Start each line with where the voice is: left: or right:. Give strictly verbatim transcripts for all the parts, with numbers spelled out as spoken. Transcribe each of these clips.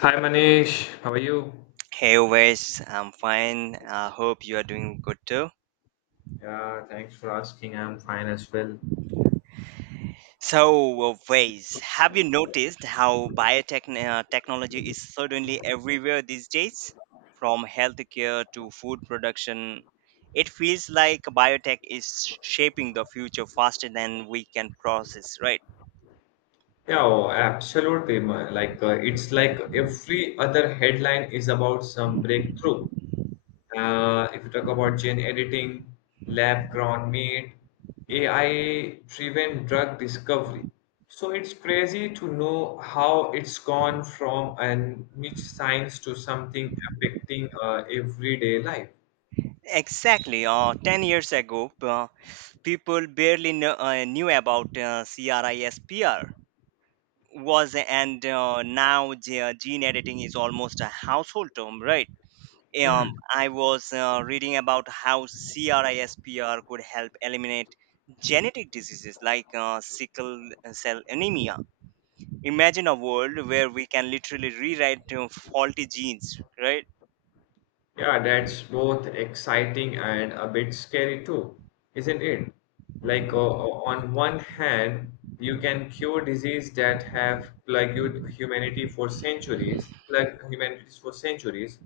left: Hi Manish, how are you?
right: Hey Wes, I'm fine. I hope you are doing good too.
left: Yeah, thanks for asking. I'm fine as well.
right: So, uh, Wes, have you noticed how biotech uh, technology is suddenly everywhere these days? From healthcare to food production, it feels like biotech is sh- shaping the future faster than we can process, right?
left: Yeah, oh, absolutely. ma- Like uh, it's like every other headline is about some breakthrough. Uh, if you talk about gene editing, lab-grown meat, A I-driven drug discovery. So it's crazy to know how it's gone from a niche science to something affecting uh, everyday life.
right: Exactly. Uh, ten years ago, uh, people barely kn- uh, knew about uh, CRISPR was and uh, now the gene editing is almost a household term, right. um,
left: Hmm.
right: i was uh, reading about how crispr could help eliminate genetic diseases like uh, sickle cell anemia. Imagine a world where we can literally rewrite uh, faulty genes, right.
left: Yeah, that's both exciting and a bit scary too, isn't it? Like, uh, uh, on one hand, you can cure disease that have plagued humanity for centuries, plagued humanity for centuries.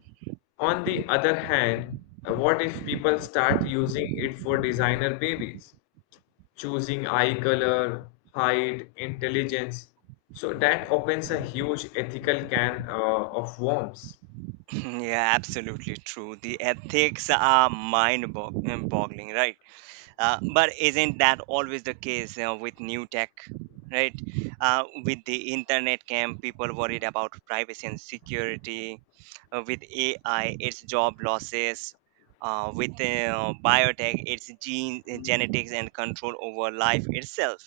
left: On the other hand, uh, what if people start using it for designer babies, choosing eye color, height, intelligence? So that opens a huge ethical can uh, of worms.
right: Yeah, absolutely true, the ethics are mind boggling, right. Uh, but isn't that always the case uh, with new tech, right? Uh, with the internet came people worried about privacy and security. Uh, with A I, it's job losses. Uh, with uh, biotech, it's gene uh, genetics and control over life itself.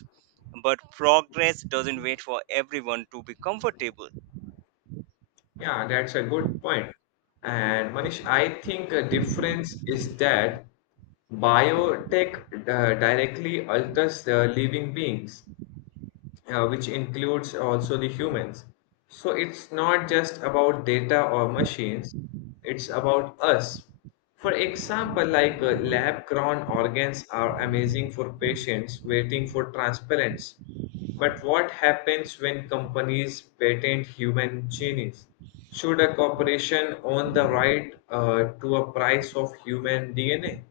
right: But progress doesn't wait for everyone to be comfortable.
left: Yeah, that's a good point. And Manish, I think a difference is that biotech uh, directly alters the living beings, uh, which includes also the humans. So it's not just about data or machines, it's about us. For example, like uh, lab grown organs are amazing for patients waiting for transplants. But what happens when companies patent human genes? Should a corporation own the right uh, to a price of human D N A?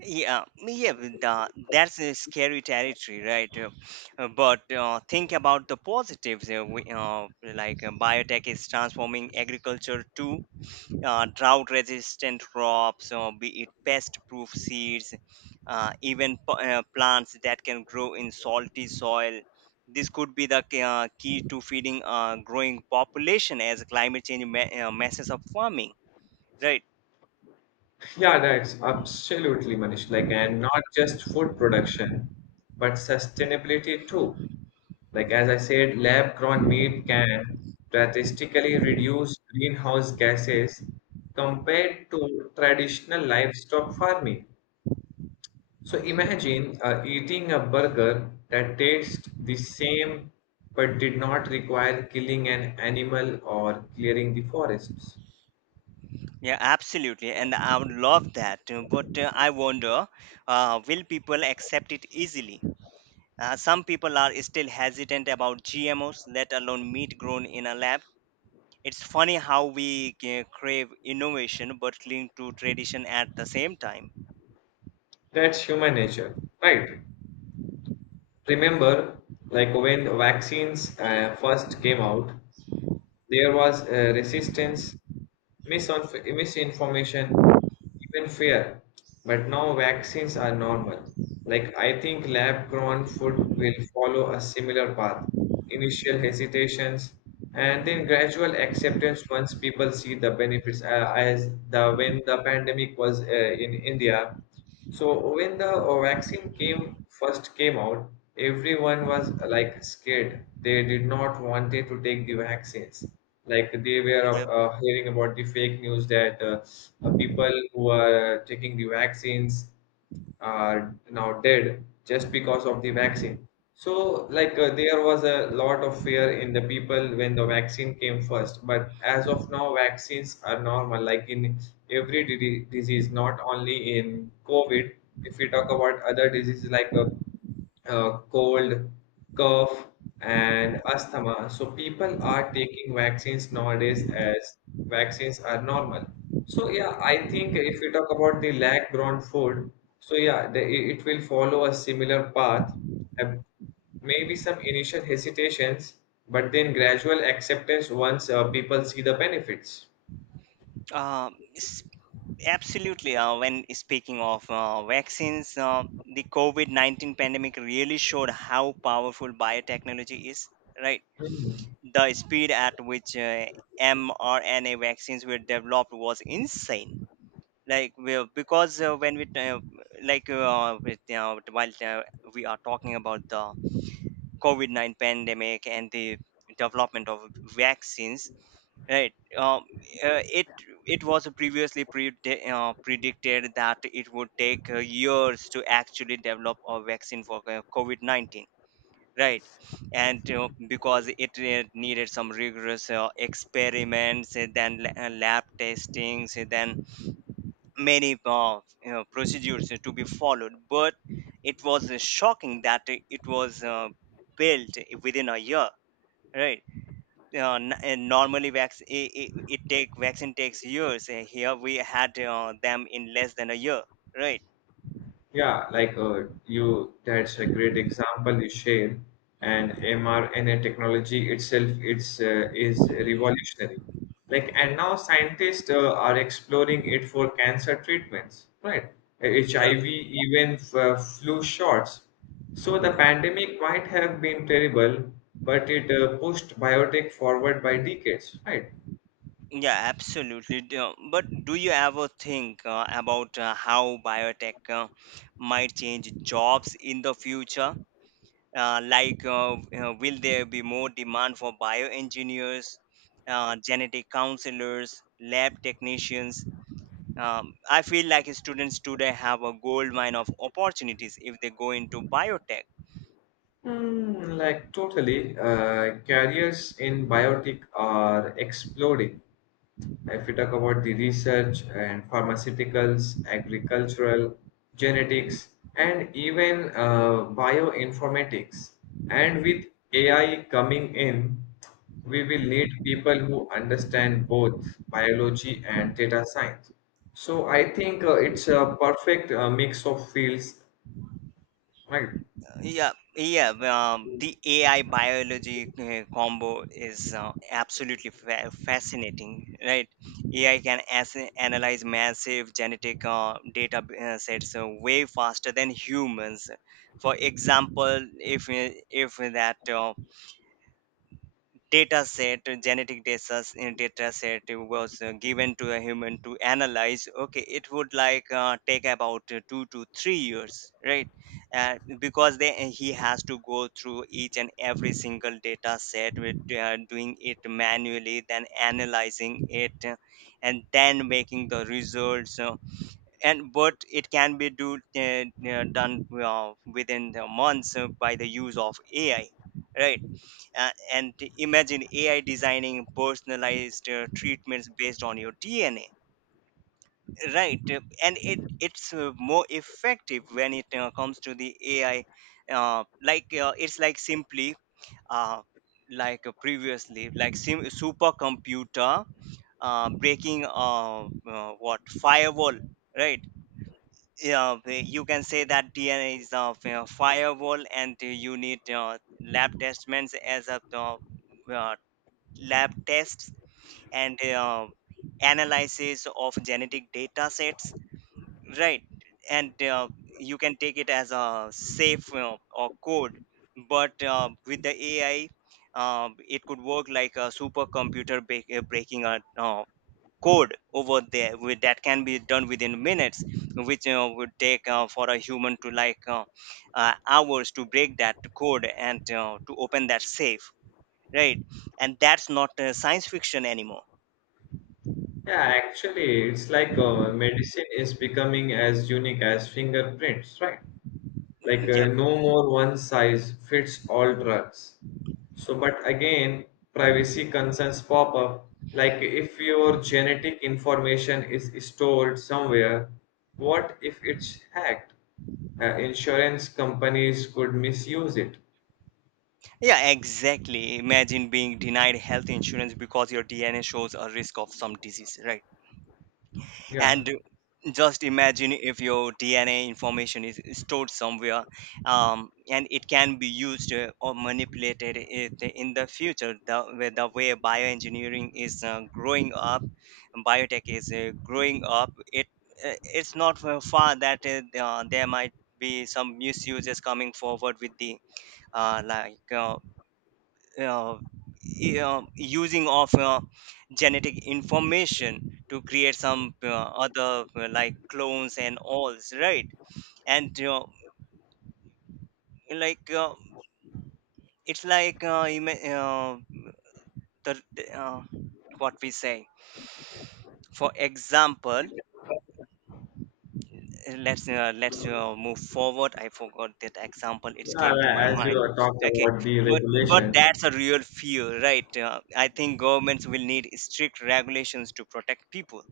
right: Yeah, yeah, with the, that's a scary territory, right? Uh, uh, but uh, think about the positives. Uh, we, uh, like uh, Biotech is transforming agriculture to uh, drought-resistant crops, or be it pest-proof seeds, uh, even p- uh, plants that can grow in salty soil. This could be the key- uh, key to feeding a growing population as climate change ma- uh, messes up farming, right?
left: Yeah, that's absolutely Manish. Like, and not just food production, but sustainability too. Like, as I said, lab-grown meat can drastically reduce greenhouse gases compared to traditional livestock farming. So imagine uh, eating a burger that tastes the same but did not require killing an animal or clearing the forests.
right: Yeah, absolutely. And I would love that. uh, But uh, I wonder, uh, will people accept it easily? Uh, some people are still hesitant about G M Os, let alone meat grown in a lab. It's funny how we uh, crave innovation but cling to tradition at the same time.
left: That's human nature, right? Remember, like when vaccines uh, first came out, there was uh, resistance, misinf- misinformation, even fear. But now vaccines are normal. Like, I think lab grown food will follow a similar path: initial hesitations, and then gradual acceptance once people see the benefits. Uh, as the When the pandemic was uh, in India, so when the uh, vaccine came first came out, everyone was uh, like scared. They did not wanted to take the vaccines. Like they were
right: Yep.
left: uh, uh, hearing about the fake news that uh, uh, people who are uh, taking the vaccines are now dead just because of the vaccine. So, like, uh, there was a lot of fear in the people when the vaccine came first. But as of now, vaccines are normal, like in every di- disease, not only in COVID. If we talk about other diseases like uh, uh, cold, cough, and asthma. So people are taking vaccines nowadays as vaccines are normal. So yeah, I think if we talk about the lag-grown food, so yeah, the, it it will follow a similar path. Uh, Maybe some initial hesitations, but then gradual acceptance once uh, people see the benefits.
right: Um, s- Absolutely. Uh, when speaking of uh, vaccines, uh, the COVID nineteen pandemic really showed how powerful biotechnology is, right?
left: Hmm.
right: The speed at which uh, mRNA vaccines were developed was insane. Like we, because uh, when we uh, like uh, with, uh, while uh, We are talking about the COVID nine pandemic and the development of vaccines, right? Um, uh, it it was previously predi- uh, predicted that it would take uh, years to actually develop a vaccine for uh, COVID nineteen, right. And you, because it uh, needed some rigorous uh, experiments and then la- uh, lab testings and then many uh, you know, procedures to be followed, but it was uh, shocking that it it was uh, built within a year, right. Uh, n- and normally vac- it, it, it take vaccine takes years. Uh, here we had uh, them in less than a year, right.
left: Yeah, like uh, you, that's a great example you shared. And mRNA technology itself, it's uh, is revolutionary. Like, and now scientists uh, are exploring it for cancer treatments, right?
right: Yeah.
left: H I V, even f- uh, flu shots. So the pandemic might have been terrible, but it uh, pushed biotech forward by decades, right?
right: Yeah, absolutely. D- uh, But do you ever think uh, about uh, how biotech uh, might change jobs in the future? Uh, like, uh, uh, will there be more demand for bioengineers, uh, genetic counselors, lab technicians? Um, I feel like students today have a gold mine of opportunities if they go into biotech.
left: Mm, like totally, uh, careers in biotech are exploding. If we talk about the research and pharmaceuticals, agricultural, genetics, and even uh, bioinformatics, and with A I coming in, we will need people who understand both biology and data science. So I think uh, it's a perfect uh, mix of fields, right?
right: Yeah, yeah. Um, the A I biology uh, combo is uh, absolutely fa- fascinating, right? A I can as- analyze massive genetic uh, data uh, sets uh, way faster than humans. For example, if uh, if that uh, data set uh, genetic data, s- uh, data set uh, was uh, given to a human to analyze, okay, it would like uh, take about uh, two to three years, right. Uh, because they, uh, he has to go through each and every single data set with uh, doing it manually, then analyzing it uh, and then making the results, uh, and but it can be do, uh, uh, done uh, within the months uh, by the use of ai, right. Uh, and imagine A I designing personalized uh, treatments based on your D N A, right? Uh, And it it's uh, more effective when it uh, comes to the A I. Uh, like uh, it's like simply uh, like uh, previously, like sim- supercomputer uh, breaking uh, uh, what firewall, right? Yeah, the- you can say that D N A is a firewall, and uh, you need uh, lab tests as a uh, uh, lab tests and uh, analysis of genetic data sets, right. And uh, you can take it as a safe uh, or code, but uh, with the ai, um, it could work like a supercomputer break, uh, breaking a uh, code over there with, that can be done within minutes, which uh, would take uh, for a human to like uh, uh, hours to break that code and uh, to open that safe, right. And that's not uh, science fiction anymore.
left: Yeah, actually, it's like uh, medicine is becoming as unique as fingerprints, right? Like
right: Yeah,
left: uh, no more one size fits all drugs. So, but again, privacy concerns pop up. Like, if your genetic information is stored somewhere, what if it's hacked? Uh, insurance companies could misuse it.
right: yeah, exactly. Imagine being denied health insurance because your dna shows a risk of some disease, right.
left: Yeah.
right: And just imagine if your dna information is stored somewhere, um, and it can be used uh, or manipulated it in the future. The, way- the way bioengineering is uh, growing up, biotech is uh, growing up, it uh, it's not uh, far that uh, there might be some misuses coming forward with the uh, like uh, uh, e- uh, using of uh, genetic information to create some uh, other uh, like clones and alls, right. And uh, like uh, it's like uh, ima- uh, the uh, what we say, for example, uh, let's uh, let's uh, move forward, I forgot that example, it came to my
left: Yeah, as you
right: mind.
left: talked
right: Okay,
left: about the
right: but but
left: regulations.
right: that's a real fear, right. uh, I think governments will need strict regulations to protect people.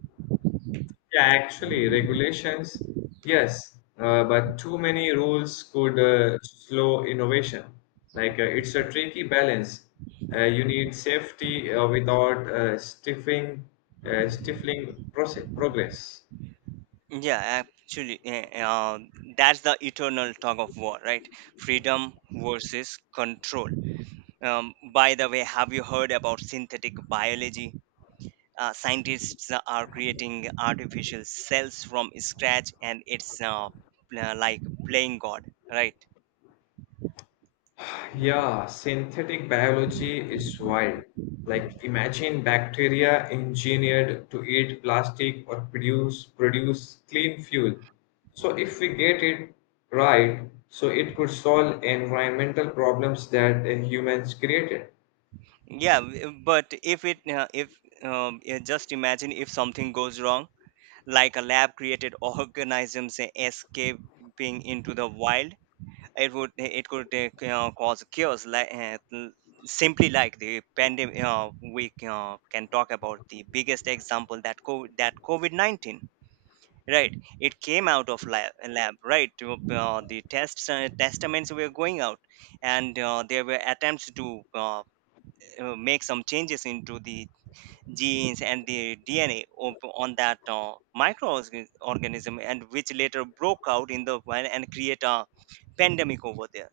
left: Yeah, actually, regulations, yes, uh, but too many rules could uh, slow innovation. Like uh, it's a tricky balance. Uh, you need safety uh, without uh, stifling, uh, stifling proce- progress.
right: Yeah, actually, eh, eh, uh, that's the eternal tug of war, right? Freedom versus control. Um, by the way, have you heard about synthetic biology? Uh, scientists are creating artificial cells from scratch, and it's uh, uh, like playing God, right?
left: Yeah, synthetic biology is wild. Like imagine bacteria engineered to eat plastic or produce produce clean fuel. So if we get it right, so it could solve environmental problems that uh, humans created.
right: Yeah, w- but if it, uh, if um, yeah, just imagine if something goes wrong, like a lab-created organisms escaping into the wild, it would it could uh, c- uh, cause chaos, like uh, l- simply like the pandemic. Uh, we c- uh, can talk about the biggest example, that COVID, that covid nineteen, right. It came out of lab, lab, right. To, uh, the tests uh, testaments were going out, and uh, there were attempts to uh, uh, make some changes into the genes and the dna of, on that uh, microorganism, and which later broke out in the and create a pandemic over there,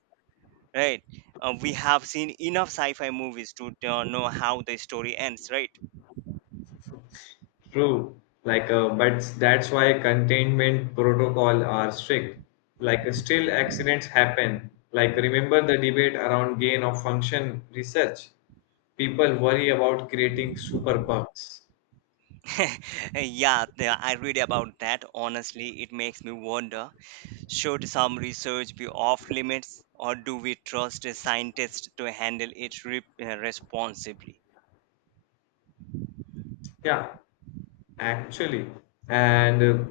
right: right? Uh, we have seen enough sci-fi movies to uh, know how the story ends, right?
left: True. Like, uh, but that's why containment protocol are strict. Like, uh, still accidents happen. Like, remember the debate around gain of function research? People worry about creating super bugs.
right: Yeah, the- I read about that. Honestly, it makes me wonder: should some research be off limits, or do we trust a scientist to handle it re- uh, responsibly?
left: Yeah, actually. And uh,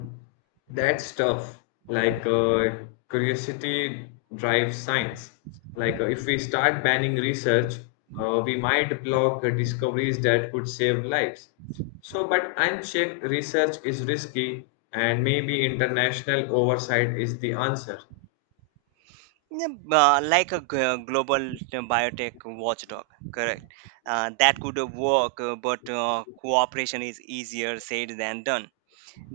left: that's tough. Like, uh, curiosity drives science. Like, uh, if we start banning research, uh, we might block uh, discoveries that could save lives. So, but unchecked research is risky, and maybe international oversight is the answer.
right: Yeah, uh, like a g- uh, global uh, biotech watchdog, correct? Uh, that could uh, work, uh, but uh, cooperation is easier said than done.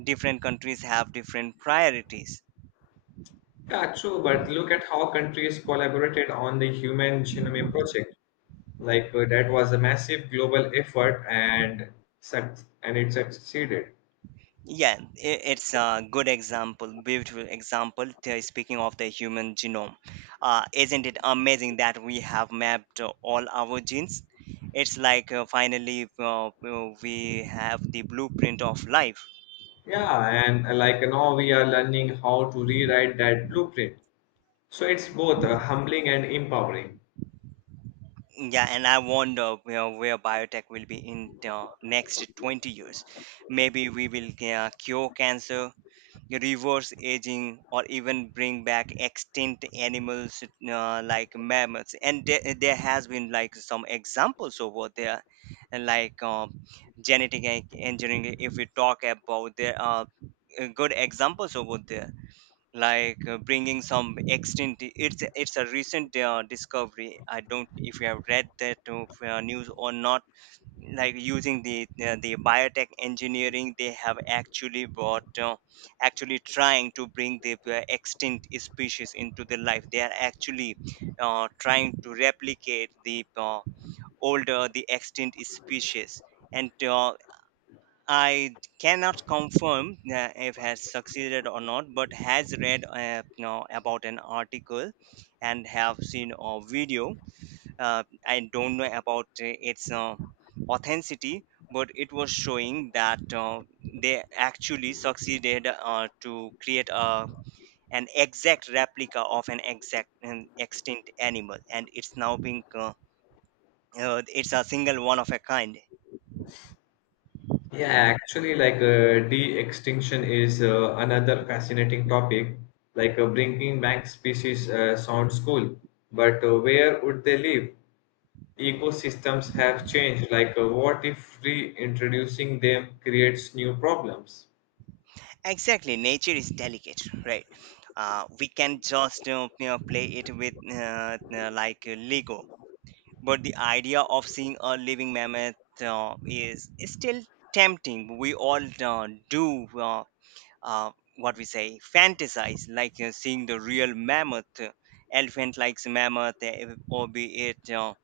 right: Different countries have different priorities.
left: Yeah, true, but look at how countries collaborated on the Human Genome Project. Like uh, that was a massive global effort and suc and it succeeded.
right: Yeah, i- it's a good example, beautiful example. t- Speaking of the human genome, uh, isn't it amazing that we have mapped uh, all our genes? It's like uh, finally uh, uh, we have the blueprint of life.
left: Yeah, and uh, like uh, now we are learning how to rewrite that blueprint. So it's both uh, humbling and empowering.
right: Yeah, and I wonder where, where biotech will be in the next twenty years. Maybe we will uh, cure cancer, reverse aging or even bring back extinct animals, uh, like mammals, and there, there has been like some examples over there. And like um, genetic en- engineering, if we talk about, there are uh, good examples over there, like uh, bringing some extinct, it's it's a recent uh, discovery. I don't if you have read that uh, f- uh, news or not, like using the uh, the biotech engineering, they have actually brought uh, actually trying to bring the uh, extinct species into the life. They are actually uh, trying to replicate the uh, older, the extinct species. And uh, I cannot confirm uh, if has succeeded or not, but has read, uh, you know, about an article, and have seen a video. uh, I don't know about uh, its uh, authenticity, but it was showing that uh, they actually succeeded uh, to create a, an exact replica of an exact an extinct animal, and it's now being uh, uh, it's a single one of a kind.
left: Yeah, actually, like uh, de-extinction is uh, another fascinating topic. Like uh, bringing back species uh, sounds cool, but uh, where would they live? Ecosystems have changed. Like uh, what if reintroducing them creates new problems?
right: Exactly, nature is delicate, right? Uh, we can just uh, you know, play it with uh, uh, like uh, Lego, but the idea of seeing a living mammoth uh, is still tempting. We all uh, do uh, uh, what we say, fantasize, like uh, seeing the real mammoth, elephant likes mammoth, eh, or be it. Uh,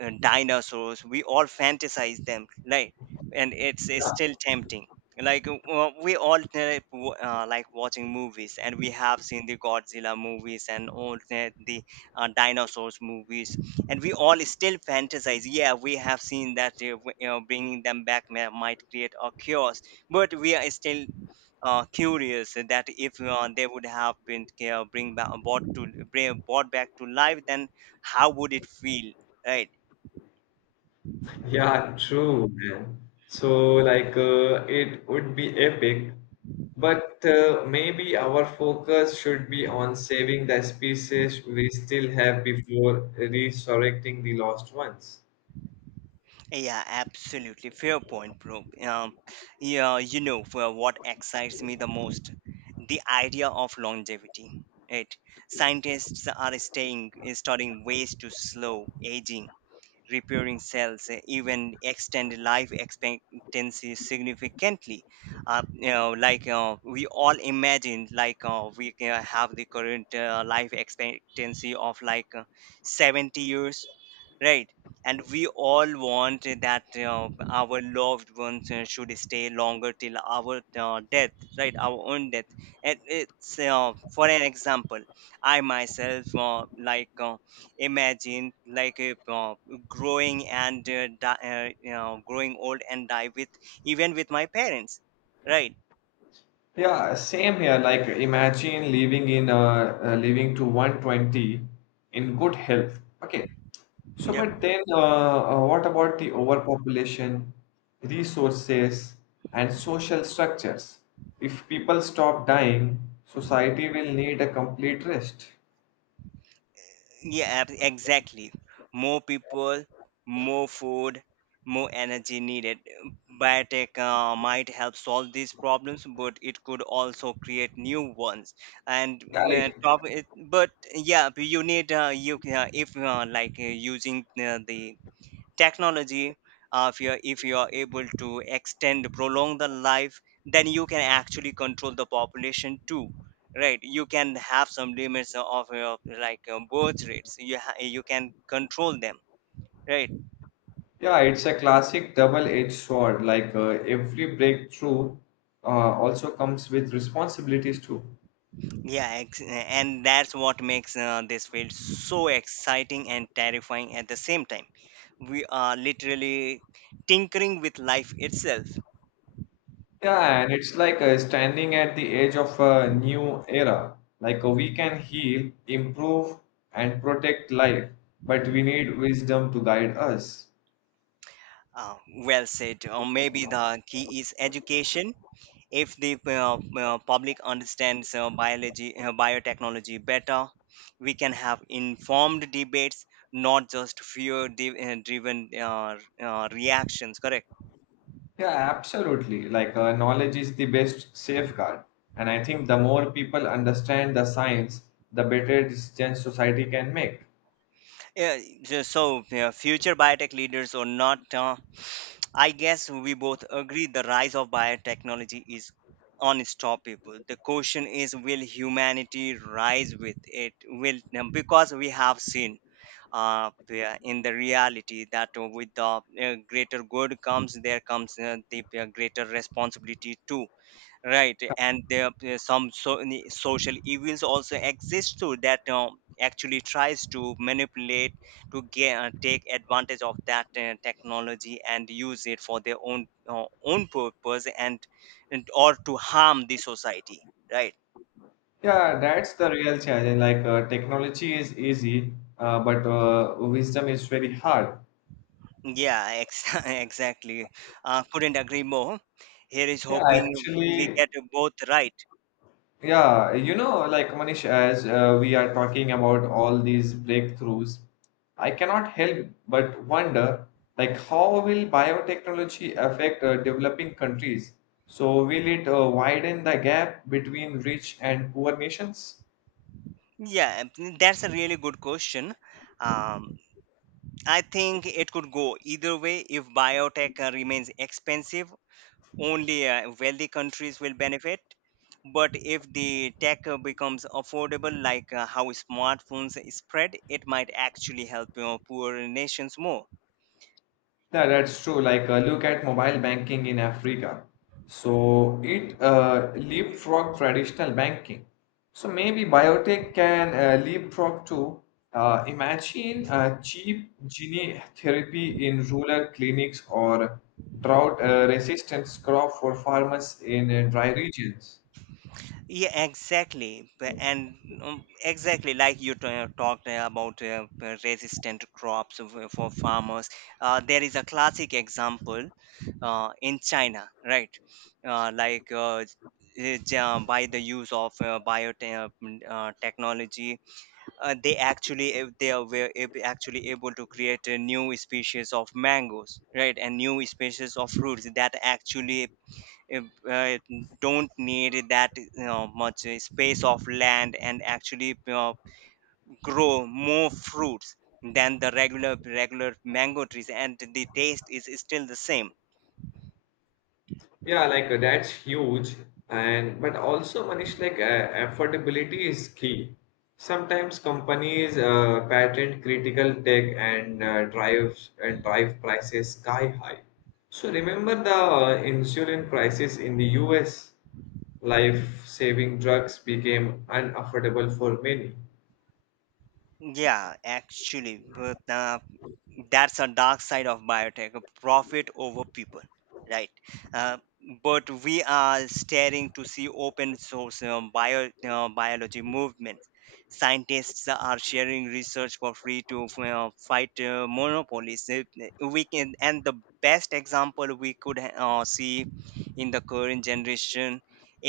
right: uh, Dinosaurs, we all fantasize them, right. And it's, it's still tempting. Like uh, uh, we all uh, w- uh, like watching movies, and we have seen the godzilla movies and all the, the uh, dinosaurs movies, and we all still fantasize, yeah. We have seen that, uh, w- you know, bringing them back may, might create a chaos, but we are still uh, curious that if uh, they would have been uh, bring back brought to bring, brought back to life, then how would it feel, right.
left: Yeah, true, man. So, like, uh, it would be epic, but uh, maybe our focus should be on saving the species we still have before resurrecting the lost ones.
right: Yeah, absolutely. Fair point, bro. Um, yeah, you know for what excites me the most? The idea of longevity. Right? Scientists are staying, studying ways to slow aging repairing cells, uh, even extend life expectancy significantly. Uh, you know, like uh, we all imagine, like uh, we can have the current uh, life expectancy of like uh, seventy years, right? And we all want that uh, our loved ones uh, should stay longer till our uh, death, right? Our own death. And it's uh, for an example, I myself uh, like. Uh, imagine like if, uh, growing and uh, di- uh, you know growing old and die with even with my parents, right.
left: Yeah, same here. Like imagine living in uh, uh living to one hundred twenty in good health. Okay. So,
right: Yep.
left: but then uh, uh, what about the overpopulation, resources, and social structures? If people stop dying, society will need a complete rest.
right: Yeah, ab- exactly, more people, more food, more energy needed. Biotech uh, might help solve these problems, but it could also create new ones. and
left: Yeah,
right: uh,
left: it-
right: top it, but yeah, but you need uh, you uh, if uh, like uh, using uh, the technology. Uh, if you are if you are able to extend prolong the life, then you can actually control the population too, right? You can have some limits of your, like uh, birth rates you ha- you can control them, right.
left: yeah, it's a classic double-edged sword. Like uh, every breakthrough uh, also comes with responsibilities too.
right: Yeah ex- and that's what makes uh, this field so exciting and terrifying at the same time. We are literally tinkering with life itself.
left: Yeah, and it's like uh, standing at the edge of a new era. Like uh, we can heal, improve, and protect life, but we need wisdom to guide us.
right: uh, well said, or maybe the key is education. If the uh, uh, public understands uh, biology uh, biotechnology better, we can have informed debates, not just fear di- uh, driven uh, uh, reactions, correct.
left: Yeah, absolutely. Like uh, knowledge is the best safeguard. And I think the more people understand the science, the better decisions society can make.
right: yeah, ju- so yeah, future biotech leaders or not, uh, I guess we both agree the rise of biotechnology is unstoppable. The question is, will humanity rise with it? Will, because we have seen, uh, yeah, in the reality that uh, with the uh, greater good comes, there comes uh, the uh, greater responsibility too, right. And there uh, some so, ni- social evils also exist too, that uh, actually tries to manipulate to get, uh, take advantage of that uh, technology and use it for their own uh, own purpose, and, and or to harm the society, right.
left: Yeah, that's the real challenge. Like uh, technology is easy, uh, but uh, wisdom is very hard.
right: Yeah, ex- exactly. Uh, couldn't agree more. Here is
left: Yeah,
right: hoping we
left: actually.
right: get both right.
left: Yeah, you know, like Manish, as uh, we are talking about all these breakthroughs, I cannot help but wonder, like, how will biotechnology affect uh, developing countries? So, will it uh, widen the gap between rich and poor nations?
right: Yeah, mm, that's a really good question. Um, I think it could go either way. If biotech uh, remains expensive, only uh, wealthy countries will benefit. But if the tech uh, becomes affordable, like uh, how smartphones spread, it might actually help, you know, poorer nations more.
left: Yeah, that's true. Like, uh, look at mobile banking in Africa. So it uh, leapfrog traditional banking. So maybe biotech can uh, leapfrog too. Uh, imagine uh, cheap gene therapy in rural clinics or drought uh, resistance crop for farmers in uh, dry regions.
right: Yeah, exactly. B- And um, exactly like you t- uh, talked uh, about uh, uh, resistant crops of- uh, for farmers. Uh, there is a classic example uh, in China, right? Uh, like uh, uh, ja- by the use of uh, biotech uh, technology, uh, they actually uh, they are, were ab- actually able to create a new species of mangoes, right, and new species of fruits that actually uh, uh, don't need that you much uh, space of land, and actually you grow more fruits than the regular regular mango trees, and the taste is still the same.
left: Yeah, like uh, that's huge. And but also, Manish, like uh, affordability is key. Sometimes companies uh, patent critical tech and uh, drive and drive prices sky high. So remember the uh, insulin crisis in the U S? Life-saving drugs became unaffordable for many.
right: Yeah, actually but uh, that's a dark side of biotech, profit over people, right. uh, but we are staring to see open source uh, bio uh, biology movements. Scientists are sharing research for free to uh, fight uh, monopolies. Uh, we can, and the best example we could uh, see in the current generation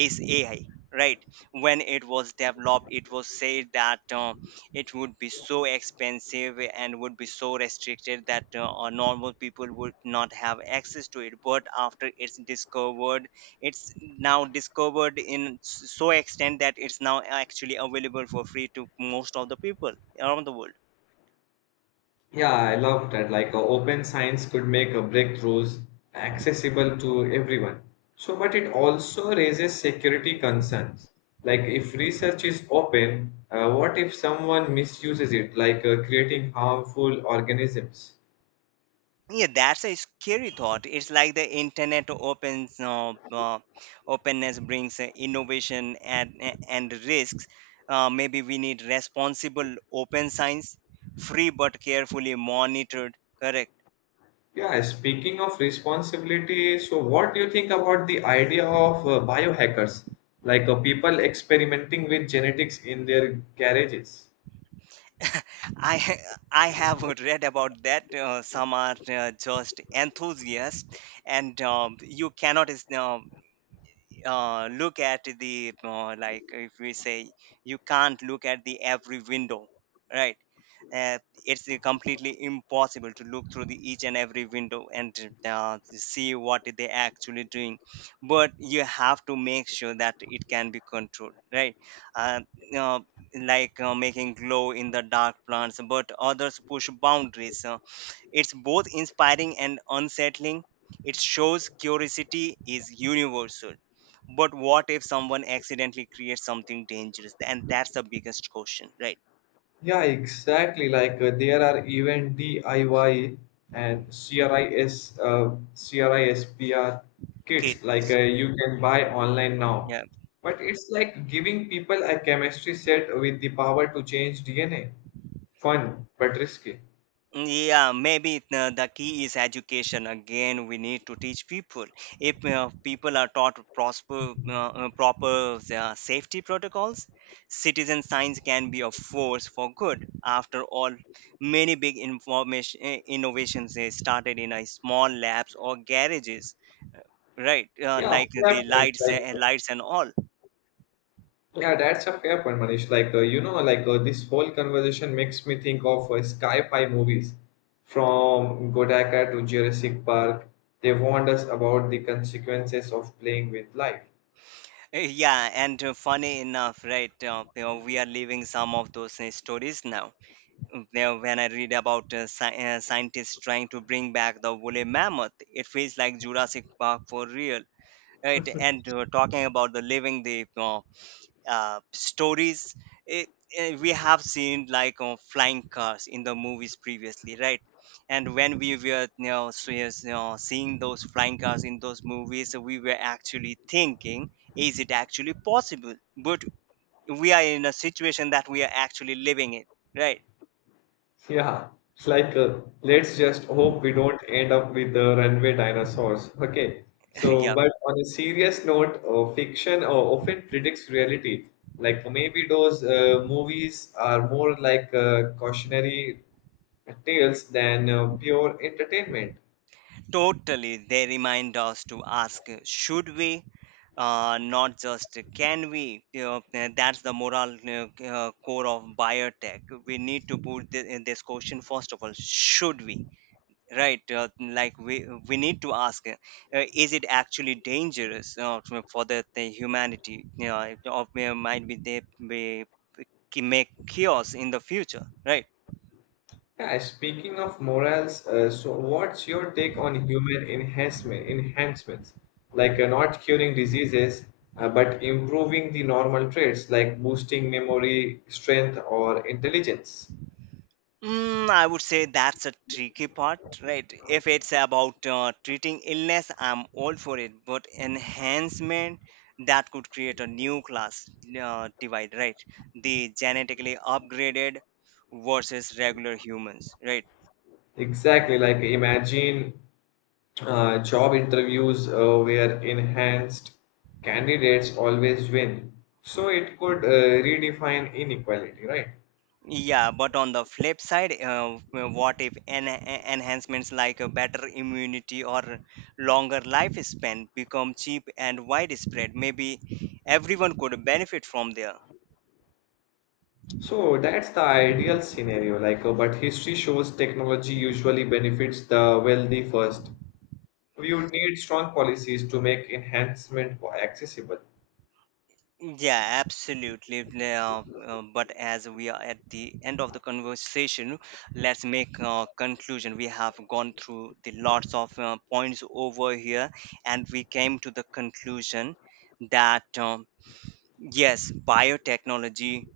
right: is AI, right? When it was developed, it was said that uh, it would be so expensive and would be so restricted that uh, normal people would not have access to it, but after it's discovered, it's now discovered in s- so extent that it's now actually available for free to most of the people around the world.
left: Yeah, I love that. Like, uh, open science could make uh, breakthroughs accessible to everyone. So, but it also raises security concerns. Like, if research is open, uh, what if someone misuses it, like uh, creating harmful organisms?
right: Yeah, that's a scary thought. It's like the internet opens uh, uh, openness brings uh, innovation and and risks. Uh, maybe we need responsible open science, free but carefully monitored. Correct.
left: Yeah, speaking of responsibility, so what do you think about the idea of uh, biohackers, like uh, people experimenting with genetics in their garages?
right: I ha- I have read about that. Uh, some are uh, just enthusiasts, and um, you cannot. Uh, uh, look at the uh, like if we say you can't look at the every window, right. uh, it's uh, completely impossible to look through the each and every window and uh, see what they actually doing, but you have to make sure that it can be controlled, right. uh, uh, like uh, making glow in the dark plants, but others push boundaries. Uh, it's both inspiring and unsettling. It shows curiosity is universal. But what if someone accidentally creates something dangerous? And that's the biggest question, right?
left: Yeah, exactly. Like uh, there are even D I Y and CRIS, uh, CRISPR kits. Like
right: Kids.
left: uh, you can buy
right: Mm.
left: online now.
right: Yeah.
left: But it's like giving people a chemistry set with the power to change D N A. Fun, but risky.
right: Yeah, maybe the, the key is education. Again, we need to teach people. If uh, people are taught prosper, uh, uh, proper uh, safety protocols, citizen science can be a force for good. After all, many big information eh, innovations eh, started in a small labs or garages, right? Uh,
left: Yeah,
right: like
left: fair
right: the
left: point.
right: lights, eh,
left: Like.
right: lights and all.
left: Yeah, that's a fair point, Manish. Like, uh, you know, like uh, this whole conversation makes me think of uh, sci-fi movies from Godzilla to Jurassic Park. They warned us about the consequences of playing with life.
right: Eh, Yeah, and uh, funny enough, right? Uh, you know, we are living some of those eh, stories now. Now, when I read about uh, sci- uh, scientists trying to bring back the woolly mammoth, it feels like Jurassic Park for real. Right? And uh, talking about the living the uh, uh, stories, it, uh, we have seen like uh, flying cars in the movies previously, right? And when we were, you know, so, yes, you know, seeing those flying cars in those movies, we were actually thinking, is it actually possible? But we are in a situation that we are actually living in, right?
left: Yeah, like uh, let's just hope we don't end up with the runway dinosaurs. Okay, so
right: Yeah.
left: but on a serious note, uh, fiction uh, often predicts reality. Like maybe those uh, movies are more like uh, cautionary tales than uh, pure entertainment.
right: Totally. They remind us to ask, uh, should we? Uh, not just uh, can we? You know, uh, that's the moral uh, c- uh, core of biotech. We need to put this, in this question first of all. Should we? Right? Uh, like we we need to ask, uh, uh, is it actually dangerous uh, to- for the, the humanity? You know, it- or may- might be they may make chaos in the future. Right?
left: Yeah, speaking of morals, uh, so what's your take on human enhancement enhancements, like uh, not curing diseases, uh, but improving the normal traits, like boosting memory, strength, or intelligence?
right: Mm, I would say that's a tricky part, right? If it's about uh, treating illness, I'm all for it. But enhancement, that could create a new class uh, divide, right? The genetically upgraded versus regular humans, right?
left: Exactly, like imagine uh, job interviews uh, where enhanced candidates always win. So it could uh, redefine inequality, right?
right: Yeah, but on the flip side, uh, w- what if en- en- enhancements like a better immunity or longer lifespan become cheap and widespread? Maybe everyone could benefit from there.
left: So that's the ideal scenario, like, uh, but history shows technology usually benefits the wealthy first. We would need strong policies to make enhancement accessible.
right: Yeah, absolutely. Now, uh, but as we are at the end of the conversation, let's make a conclusion. We have gone through the lots of uh, points over here, and we came to the conclusion that um, yes, biotechnology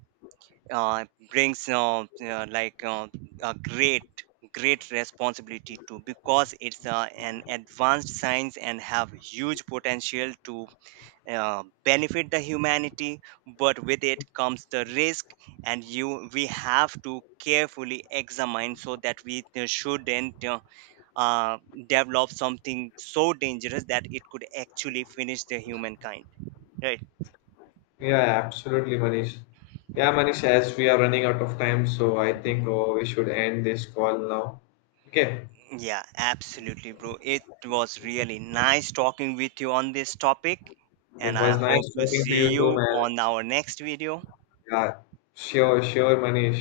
right: uh, brings uh, uh, like uh, a great great responsibility too, because it's uh, an advanced science and have huge potential to uh, benefit the humanity, but with it comes the risk, and you we have to carefully examine so that we uh, shouldn't uh, uh, develop something so dangerous that it could actually finish the humankind, right.
left: Yeah, absolutely, Manish. Yeah, Manish, as we are running out of time, so I think oh, we should end this call now. Okay,
right: Yeah, absolutely, bro. It was really nice talking with you on this topic, and
left: it was
right: I
left: nice
right: hope to
left: talking to you
right: see
left: too,
right: you
left: man.
right: on our next video.
left: Yeah, sure, sure, Manish.